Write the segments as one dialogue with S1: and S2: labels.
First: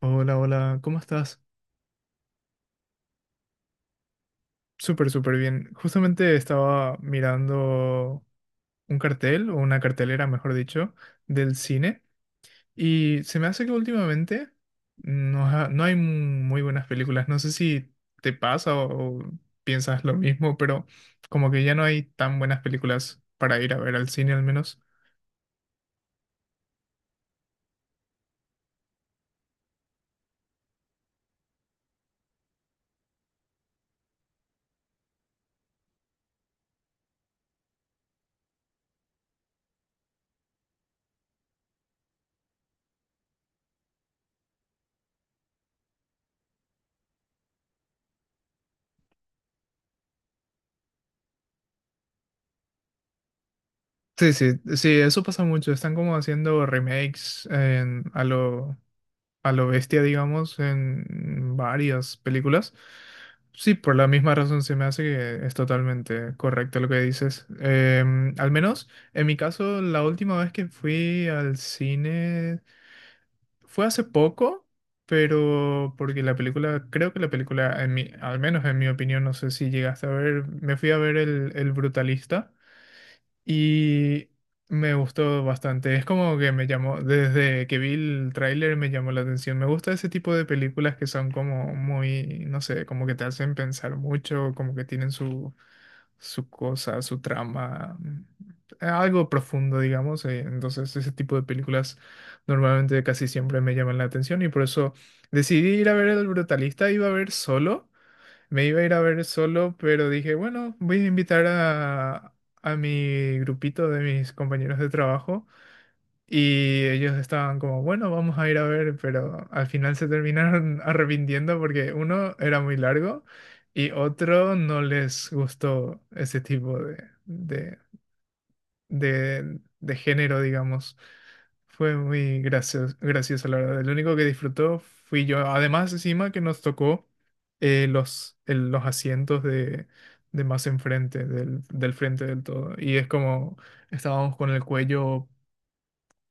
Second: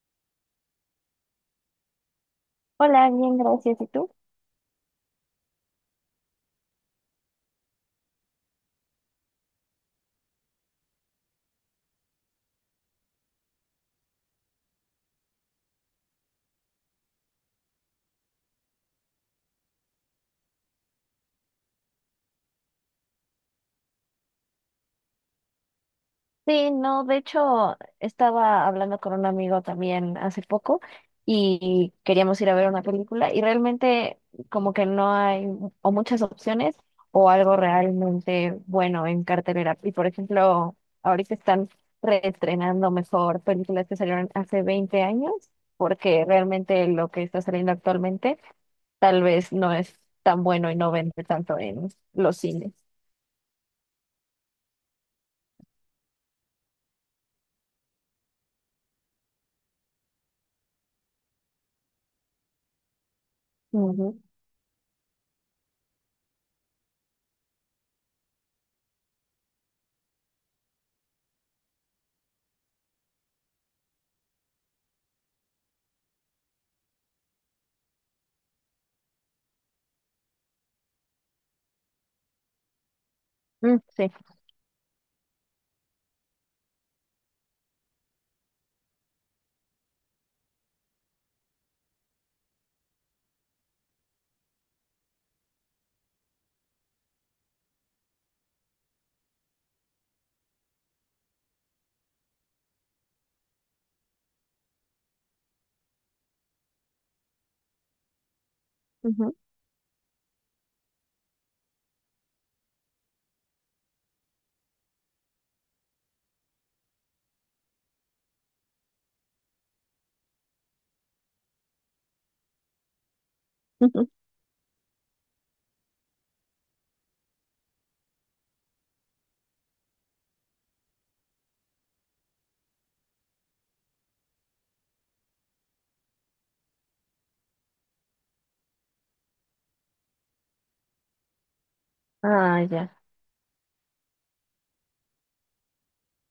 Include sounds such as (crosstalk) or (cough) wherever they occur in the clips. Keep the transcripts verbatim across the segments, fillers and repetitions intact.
S1: Hola, hola, ¿cómo estás?
S2: Hola, bien, gracias. ¿Y tú?
S1: Súper, súper bien. Justamente estaba mirando un cartel, o una cartelera, mejor dicho, del cine, y se me hace que últimamente no, ha- no hay muy buenas películas. No sé si te pasa o, o piensas lo mismo, pero como que ya no hay tan buenas películas para ir a ver al cine al menos.
S2: Sí, no, de hecho, estaba hablando con un amigo también hace poco y queríamos ir a ver una película y realmente como que no hay o muchas opciones o algo realmente bueno en cartelera. Y por ejemplo, ahorita están reestrenando mejor películas que salieron hace veinte años porque realmente lo que está saliendo actualmente tal vez no es tan bueno y no vende tanto en los cines.
S1: Sí, sí, sí, eso pasa mucho. Están como haciendo remakes en- a lo, a lo bestia, digamos, en varias películas. Sí, por la
S2: Ujú.
S1: misma razón se me hace que es totalmente correcto lo que dices. Em, al menos en mi caso, la última vez que fui al cine fue hace poco, pero porque la película, creo que la película, en mi, al menos en mi opinión, no sé si llegaste a ver, me fui a ver El, el Brutalista.
S2: Mm, sí.
S1: Y me gustó bastante. Es como que me llamó, desde que vi el tráiler me llamó la atención. Me gusta ese tipo de películas que son como muy, no sé, como que te hacen pensar mucho, como que tienen su, su cosa, su trama, eh, algo profundo, digamos. eh, Entonces ese tipo de películas normalmente casi siempre me llaman la atención y por eso decidí ir a ver El Brutalista. Iba a ver solo. Me iba a ir a ver solo, pero dije, bueno, voy a invitar a, a mi grupito de mis compañeros de trabajo. Y ellos estaban como, bueno, vamos a ir a ver, pero al final se terminaron (laughs) arrepintiendo porque uno era muy largo
S2: (laughs)
S1: y
S2: Ujú.
S1: otro no les gustó ese tipo de, de de, de género, digamos. Fue muy gracioso, gracioso, la verdad. Lo único que disfrutó fui yo. Además, encima que nos tocó eh, los, el- los asientos de, de más enfrente, del, del frente del
S2: Ah,
S1: todo.
S2: ya.
S1: Y es como estábamos con el cuello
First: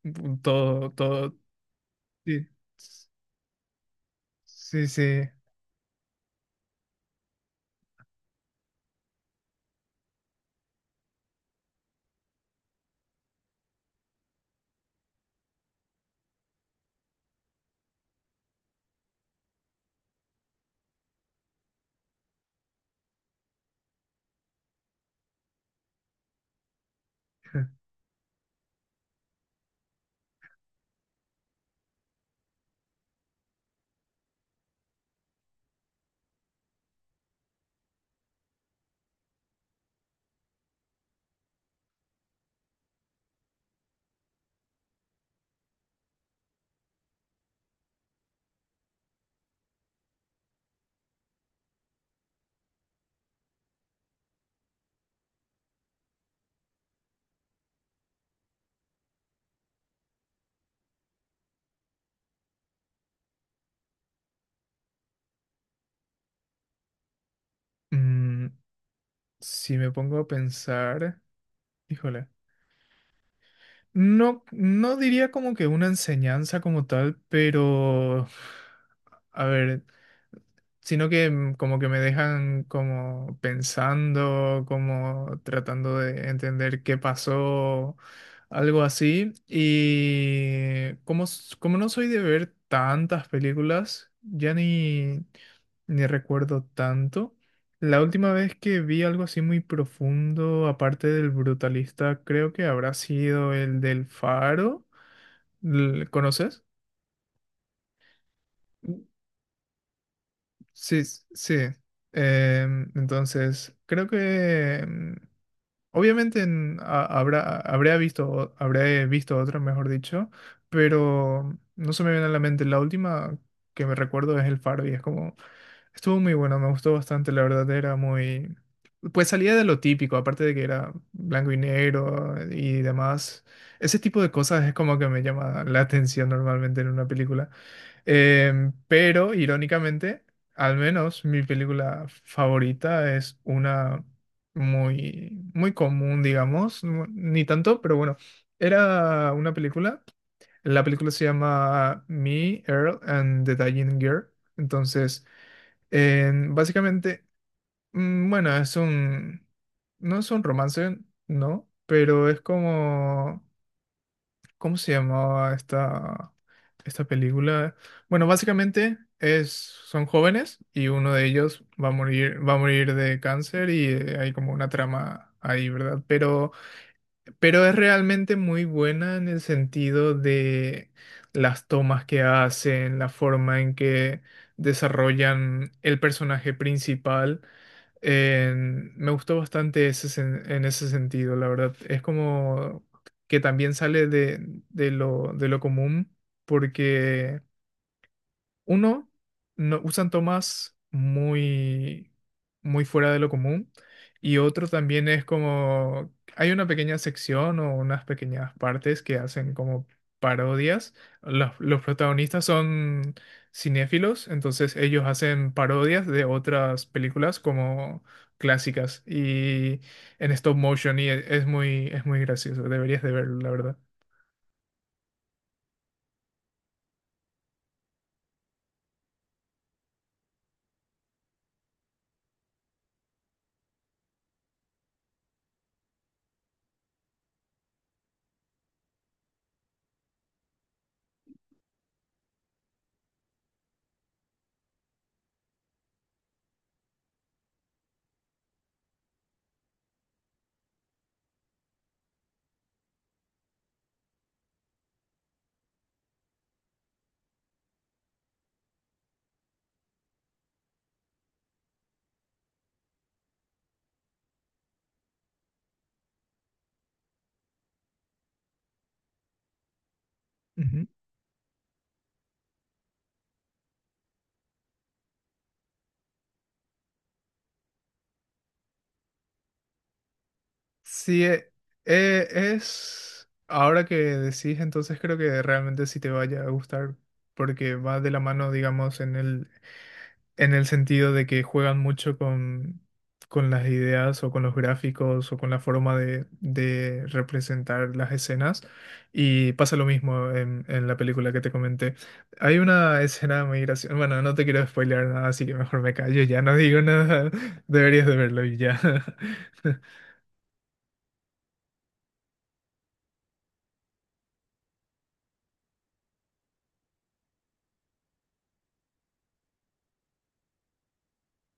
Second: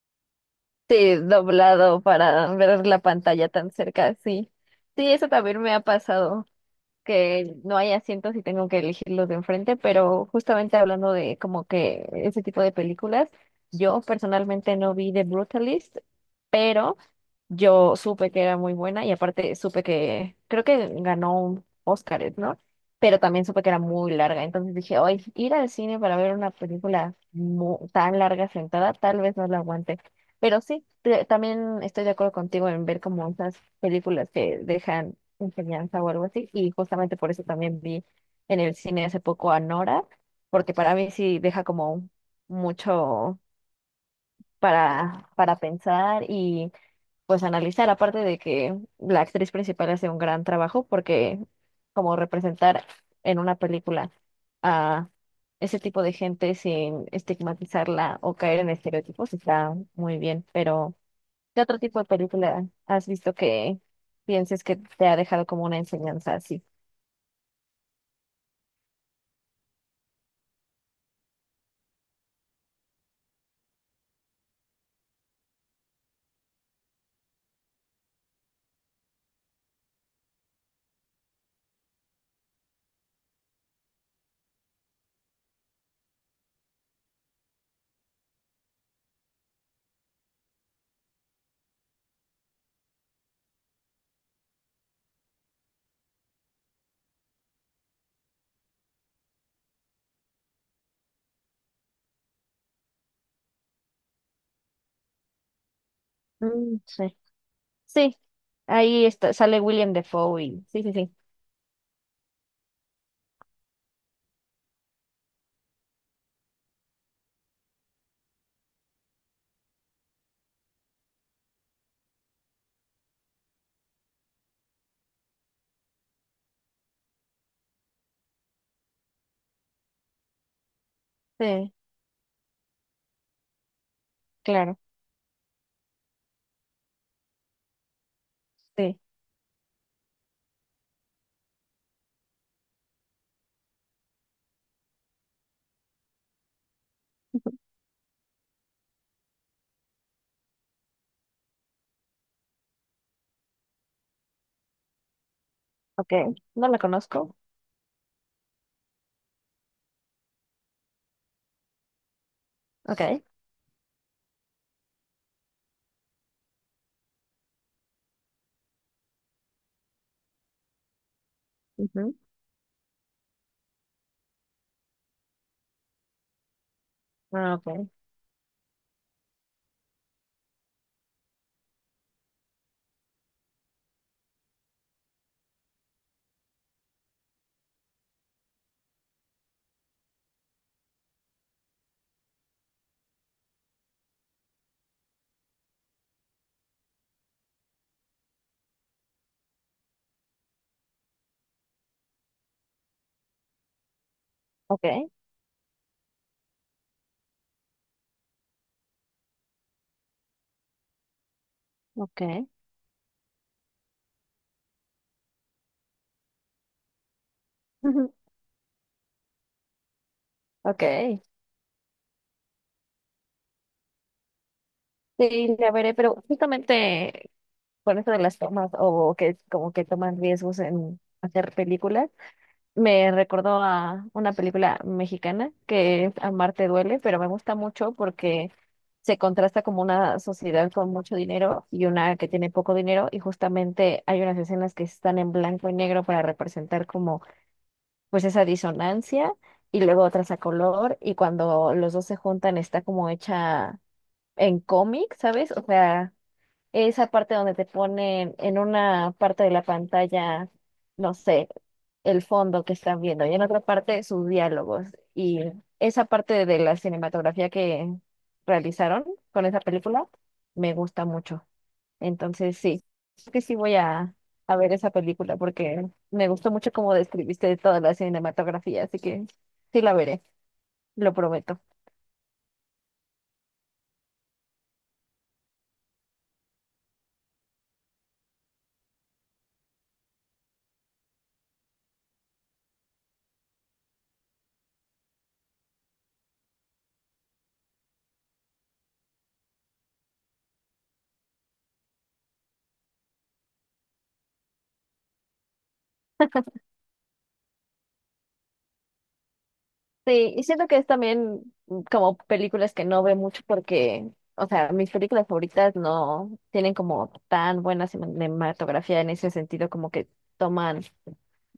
S1: mm, todo,
S2: Sí,
S1: todo.
S2: doblado
S1: Sí,
S2: para ver la pantalla tan cerca, sí.
S1: sí,
S2: Sí,
S1: sí.
S2: eso también me ha pasado, que no hay asientos y tengo que elegir los de enfrente, pero justamente hablando de como que ese tipo de películas, yo personalmente no vi The Brutalist, pero yo supe que era muy buena y aparte supe que creo que ganó un Óscar, ¿no? Pero también supe que era muy larga. Entonces dije, hoy ir al cine para ver una película mu- tan larga sentada, tal vez no la aguante. Pero sí, te- también estoy de acuerdo contigo en ver como esas películas que dejan enseñanza o algo así. Y justamente por eso también vi en el cine hace poco a Nora, porque para mí sí deja como mucho para, para pensar pues analizar, aparte de que la actriz principal hace un gran trabajo, porque como representar en una película a ese tipo de gente sin estigmatizarla o caer en estereotipos está muy bien, pero ¿qué otro tipo de película has visto que pienses que te ha dejado como una enseñanza así?
S1: Mm, si me pongo a pensar, híjole. No, no diría como que una enseñanza como tal, pero a ver, sino que mm, como que me dejan como pensando, como tratando de entender qué pasó, algo así. Y como, s- como no soy de ver tantas películas, ya ni, ni recuerdo tanto. La última vez que vi algo así muy profundo, aparte del brutalista, creo que habrá sido el del Faro. ¿L- ¿Conoces?
S2: Mm, sí. Sí,
S1: Mm.
S2: ahí está, sale William Defoe y sí, sí,
S1: Sí,
S2: sí,
S1: s- sí. Em, entonces, creo que em, obviamente en- ha- habrá, habría visto, o- habré visto otra, mejor dicho, pero no se me viene a la mente. La última que me recuerdo es el Faro y es como... Estuvo muy bueno, me gustó bastante, la verdad, era muy... Pues salía de lo típico, aparte de que era blanco y
S2: sí,
S1: negro y demás. Ese tipo de cosas es
S2: claro,
S1: como que me llama la atención normalmente en una película. Em,
S2: sí,
S1: pero, irónicamente, al menos mi película favorita es una muy, muy común, digamos. no- Ni tanto, pero bueno. Era una película. La película se llama Me, Earl and the Dying Girl. Entonces...
S2: ok,
S1: Eh,
S2: no la
S1: básicamente,
S2: conozco,
S1: mm, bueno, es un, no es un romance, ¿no? Pero es
S2: ok,
S1: como, ¿cómo se llamaba esta, esta película? Bueno, básicamente es, son jóvenes y uno de ellos va a
S2: ujú,
S1: morir, va a morir de cáncer y eh, hay como una trama ahí, ¿verdad? Pero,
S2: ah,
S1: pero es
S2: ok,
S1: realmente muy buena en el sentido de las tomas que hacen, la forma en que desarrollan el personaje principal en- me gustó bastante ese sen- en ese sentido, la verdad. Es como que también sale de, de lo, de lo común, porque uno, no, usan tomas muy, muy fuera de lo común. Y otro también
S2: ok.
S1: es como, hay una pequeña sección o unas pequeñas partes que hacen como parodias. Los, los protagonistas
S2: Okay.
S1: son cinéfilos, entonces ellos hacen parodias de otras películas como
S2: Ujú.
S1: clásicas y en stop motion y
S2: Okay.
S1: e- es muy, es muy gracioso. Deberías de verlo, la verdad.
S2: Sí, la veré, pero justamente con esto de las tomas o que como que toman riesgos en hacer películas, me recordó a una película mexicana que es Amarte duele, pero me gusta mucho porque se contrasta como una sociedad con mucho dinero y una que tiene poco dinero y justamente hay unas escenas que están en blanco y negro para representar como pues esa disonancia y luego otras a color y cuando los dos se juntan está como hecha en cómic, ¿sabes? O sea, esa parte donde te ponen en una parte de la pantalla, no sé, el fondo que están viendo y en otra parte sus diálogos. Y esa parte de la cinematografía que realizaron con esa película me
S1: Ujú.
S2: gusta mucho. Entonces, sí, creo que sí voy a, a ver esa película porque me gustó mucho cómo describiste toda la cinematografía, así que sí la veré, lo
S1: Sí, eh,
S2: prometo.
S1: eh, es... Ahora que decís, entonces creo que realmente sí te vaya a gustar, porque va de la mano, digamos, en el, en el sentido de que juegan mucho con, con las ideas o con los gráficos o con la forma de, de representar las escenas. Y pasa lo mismo en, en la película que te comenté. Hay una escena muy graciosa. Bueno, no te quiero spoilear nada, así que mejor me callo, ya no digo nada. (laughs) Deberías de verlo y ya. (laughs)
S2: Sí, y siento que es también como películas que no veo mucho porque, o sea, mis películas favoritas no tienen como tan buena cinematografía en ese sentido, como que toman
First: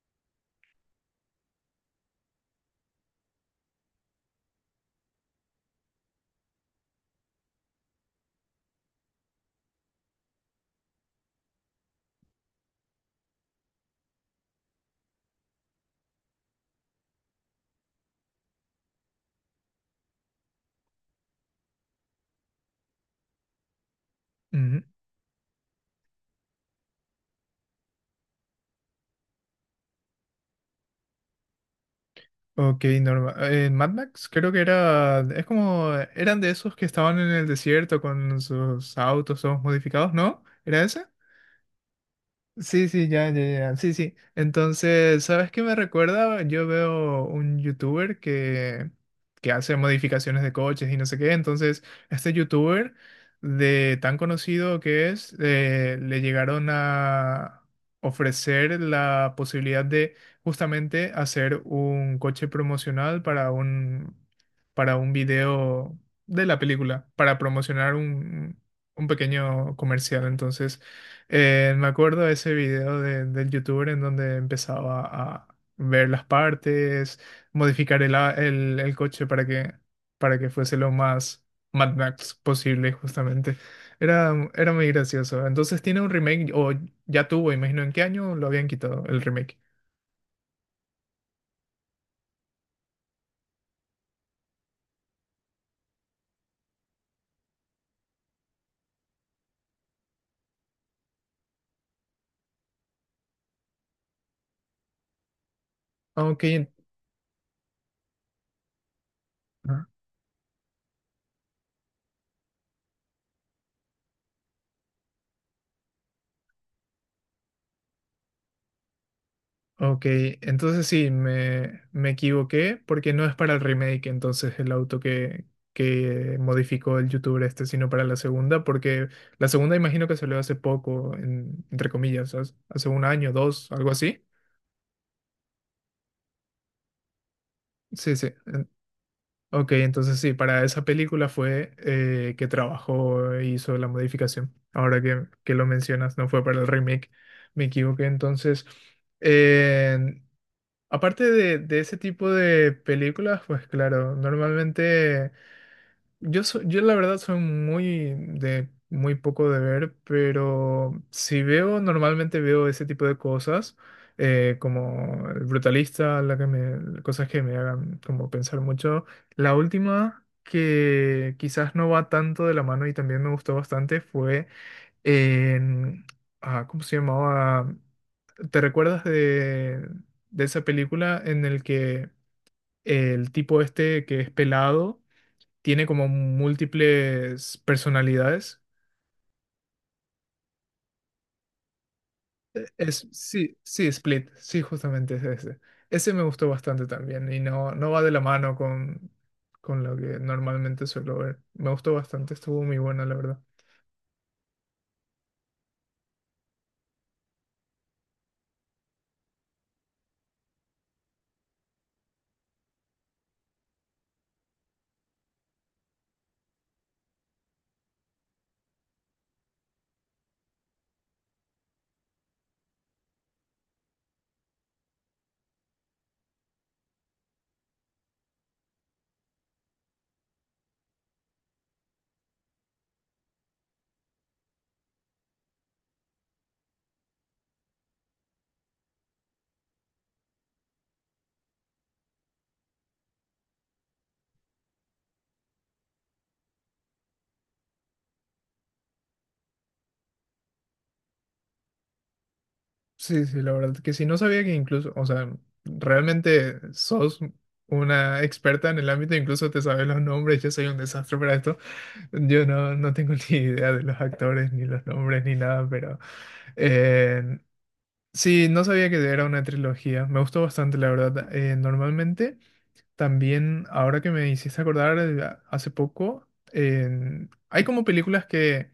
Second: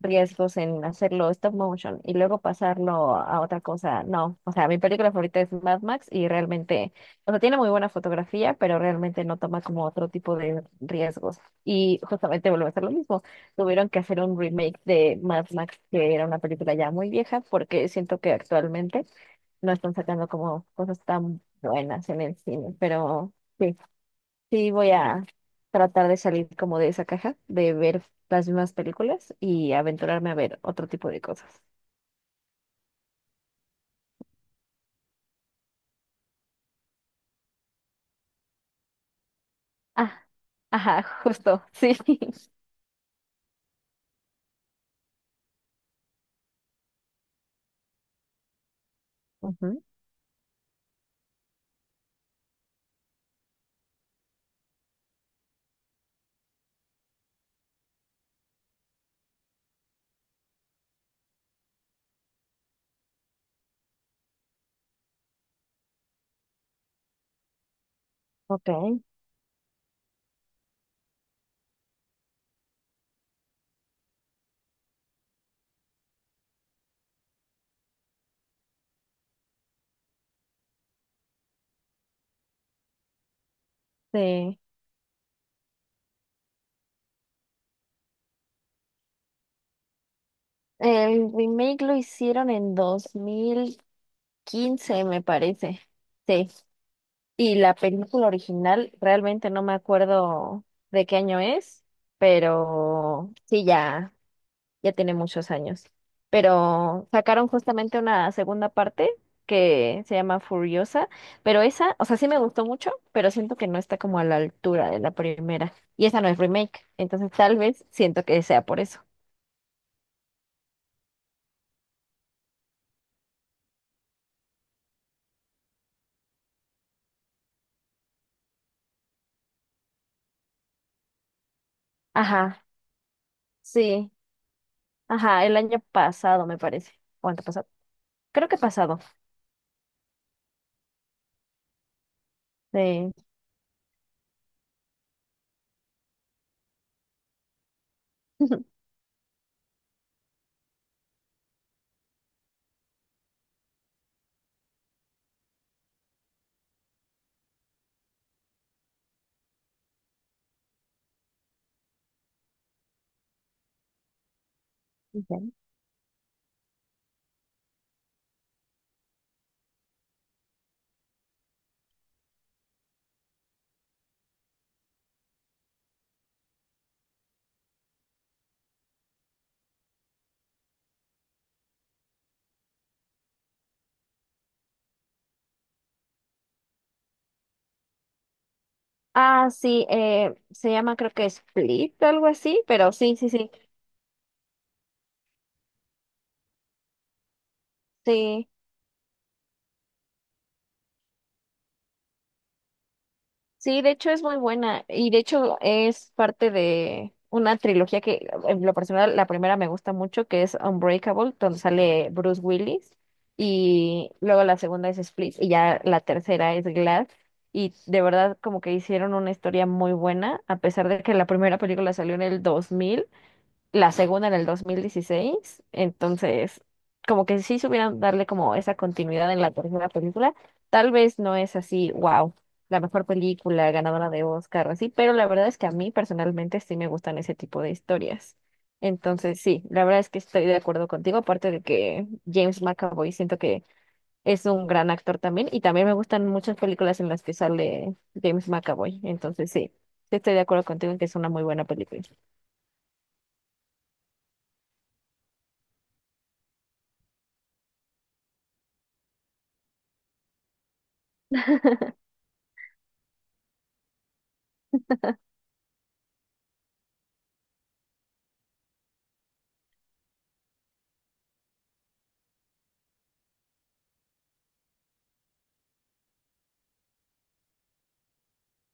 S2: riesgos en hacerlo stop motion y luego pasarlo a otra cosa. No, o sea, mi película favorita es Mad Max y realmente, o sea, tiene muy buena fotografía, pero realmente no toma como otro tipo de riesgos y justamente vuelve a ser lo mismo tuvieron que hacer un remake de Mad Max, que era una película ya muy vieja, porque siento que actualmente no están sacando como cosas tan buenas en el cine, pero sí, sí
S1: Ujú.
S2: voy a tratar de salir como de esa caja, de ver las mismas películas y aventurarme a ver otro tipo de cosas.
S1: Ok, normal. En Mad Max creo que era, es como, eran de esos que estaban en el desierto con sus autos todos modificados,
S2: Ah,
S1: ¿no? ¿Era
S2: ajá,
S1: ese?
S2: justo, sí. (laughs)
S1: Sí, sí, ya, ya, ya, sí, sí. Entonces, ¿sabes qué me recuerda? Yo veo un youtuber que, que hace
S2: Ujú,
S1: modificaciones de coches y no sé qué. Entonces, este youtuber, de tan conocido que es, eh, le llegaron a ofrecer la posibilidad de justamente hacer un coche promocional para un, para un video de la película, para promocionar un,
S2: ok,
S1: un pequeño comercial. Entonces, eh, me acuerdo de ese video de- del youtuber en donde empezaba a ver las partes, modificar el, a- el- el coche para que, para que fuese lo más Mad Max posible, justamente. Era,
S2: sí.
S1: era muy gracioso. Entonces tiene un remake, o ya tuvo, imagino en qué año lo habían quitado el remake.
S2: El remake lo hicieron en dos mil quince me parece. Sí, y la película original, realmente no me acuerdo de qué año es, pero sí, ya, ya tiene muchos años.
S1: Ah, ok,
S2: Pero sacaron justamente una segunda parte que se llama Furiosa, pero esa, o sea, sí me gustó mucho, pero siento que no está como a la altura de la primera. Y esa no es remake, entonces tal vez siento que sea por eso.
S1: ok, entonces sí, me, me equivoqué porque no es para el remake, entonces el auto que, que modificó el youtuber este, sino para la segunda, porque la segunda imagino que salió hace poco, en- entre comillas, hace
S2: Ajá,
S1: hace un año, dos, algo
S2: sí,
S1: así.
S2: ajá, el año pasado me parece, o antepasado,
S1: Sí, sí.
S2: creo que
S1: en-
S2: pasado,
S1: Ok, entonces sí, para esa película fue eh, que
S2: sí.
S1: trabajó e hizo la modificación. Ahora que, que lo mencionas, no fue para el remake, me equivoqué
S2: (laughs)
S1: entonces. Aparte de, de ese tipo de películas, pues claro, normalmente yo so- yo la verdad soy muy de muy poco de ver, pero si veo, normalmente veo ese tipo de cosas, eh, como El Brutalista, la que me, cosas que me hagan como pensar mucho. La última que quizás no va tanto de la mano y también me gustó bastante fue en- ah, ¿cómo se llamaba? ¿Te recuerdas de, de esa película en el que el tipo este que es pelado tiene como múltiples personalidades?
S2: Ah, sí, eh, se llama creo que Split, algo así, pero
S1: Es,
S2: sí, sí, sí,
S1: sí, sí, Split, sí, justamente es ese. Ese me gustó bastante también y no, no va de la
S2: sí,
S1: mano con, con lo que normalmente suelo ver. Me gustó bastante, estuvo muy buena, la verdad.
S2: sí, de hecho es muy buena y de hecho es parte de una trilogía que en lo personal la primera me gusta mucho, que es Unbreakable, donde sale Bruce Willis y luego la segunda es Split y ya la tercera es Glass y de verdad como que hicieron una historia muy buena, a pesar de que la primera película salió en el dos mil. La segunda en el dos mil dieciséis entonces como que sí supieran darle como esa continuidad en la tercera película, tal vez no es así, wow, la mejor película ganadora de Oscar o así, pero la verdad es que a mí personalmente sí me gustan ese tipo de historias. Entonces sí, la verdad es que estoy de acuerdo contigo, aparte de que James McAvoy siento que es un gran actor también y también me gustan muchas películas en las que sale James McAvoy, entonces sí, sí estoy de acuerdo contigo en que es una muy buena película.
S1: Sí, sí, la verdad que sí, no sabía que incluso, o sea, realmente sos una experta en el ámbito, incluso te sabes los nombres, yo soy un desastre para esto, yo no, no tengo (laughs) ni idea de los actores, ni los nombres, ni nada, pero eh, sí, no sabía que era una trilogía, me gustó bastante, la verdad. Eh, normalmente, también, ahora que me hiciste acordar, eh, hace poco, en- hay como películas que,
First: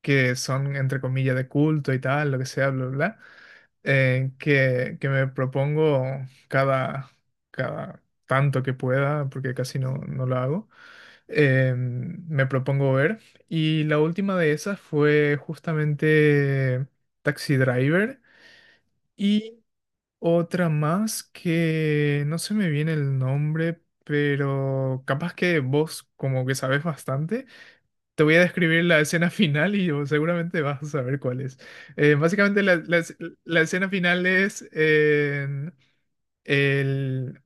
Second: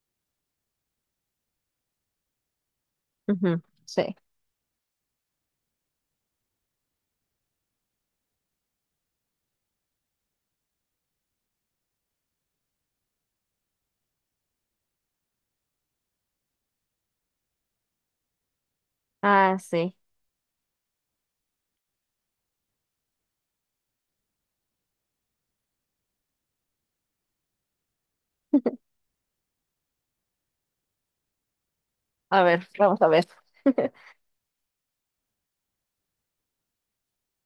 S1: que son, entre comillas, de culto y tal, lo que sea, bla, bla. Bla,
S2: Ujú, sí.
S1: eh, que, que me propongo cada, cada tanto que pueda, porque casi no, no lo hago, eh, me propongo ver. Y la última de esas fue justamente Taxi Driver
S2: Ah,
S1: y
S2: sí.
S1: otra más que no se me viene el nombre, pero capaz que vos como que sabes bastante. Te voy a describir la escena final y vos seguramente vas a saber cuál es. Eh,
S2: A
S1: básicamente
S2: ver,
S1: la, la
S2: vamos a
S1: es-
S2: ver.
S1: la escena
S2: (laughs)
S1: final es eh, el,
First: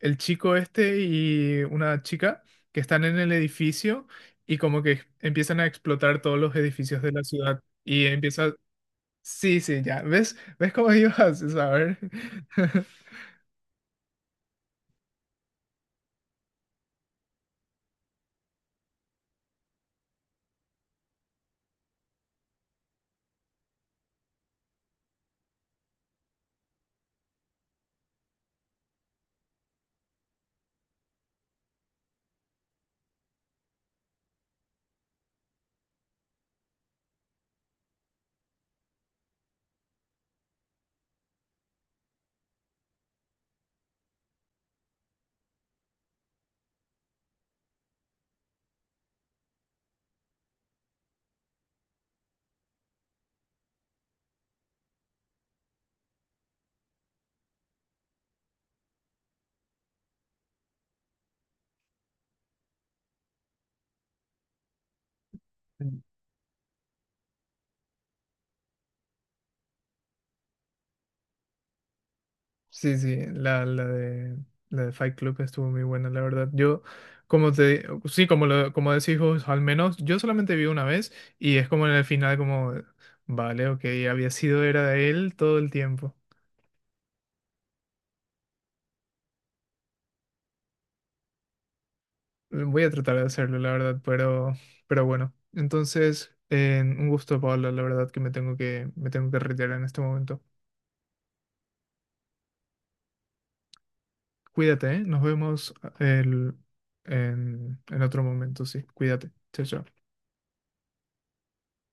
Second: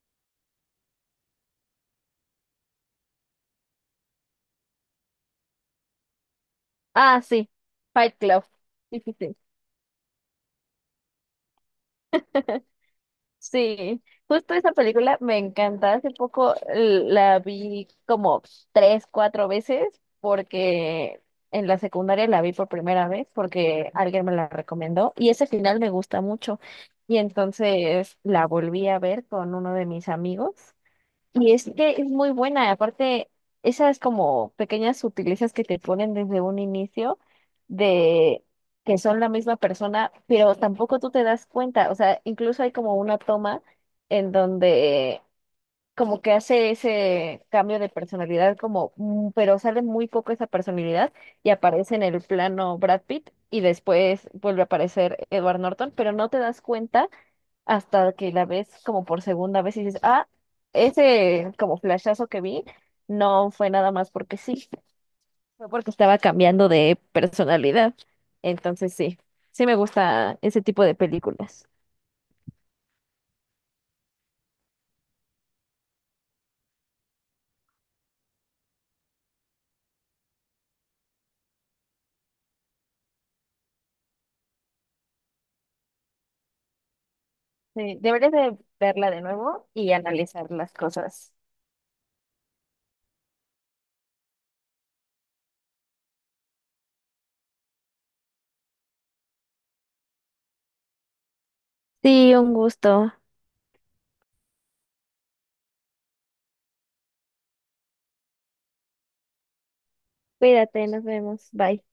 S1: el chico este y una chica que están en el edificio y como que empiezan a explotar todos los edificios de
S2: Ah,
S1: la
S2: sí.
S1: ciudad y
S2: Fight Club. (laughs)
S1: empieza...
S2: Sí, sí, sí.
S1: Sí, sí, ya. ¿Ves? ¿Ves cómo ibas a saber? (laughs)
S2: Sí, justo esa película me encanta. Hace poco l- la vi como tres, cuatro veces porque en la secundaria la vi por primera vez porque alguien me la recomendó y ese final me gusta mucho. Y entonces la volví a ver con uno de mis amigos. Y es que es muy buena, aparte, esas como pequeñas sutilezas que te ponen desde un inicio de que son la misma persona, pero tampoco tú te das cuenta, o sea, incluso hay como una toma en donde como que hace ese cambio de personalidad, como, mm, pero sale muy poco esa personalidad y aparece en el plano Brad Pitt y después vuelve a aparecer Edward Norton, pero no te das cuenta hasta que la ves como por segunda vez y dices, ah, ese como flashazo que vi no fue nada más porque sí, fue porque estaba cambiando de personalidad. Entonces sí, sí me gusta ese tipo de películas.
S1: Sí, sí, la, la de, la de Fight Club estuvo muy buena, la verdad. Yo, como te, sí, como, lo, como decís vos, al menos yo solamente vi una vez y es como en el final, como, vale, ok, había sido era de él todo el tiempo.
S2: Sí, deberías de verla de nuevo y analizar las cosas.
S1: Voy a tratar de hacerlo, la verdad, pero, pero bueno. Entonces, eh, un gusto, Pablo, la verdad que me tengo que, me tengo que retirar en este momento.
S2: Sí, un gusto.
S1: Cuídate, ¿eh? Nos vemos eh, el- en, en otro momento, sí. Cuídate. Chao, chao.
S2: Cuídate, nos vemos. Bye.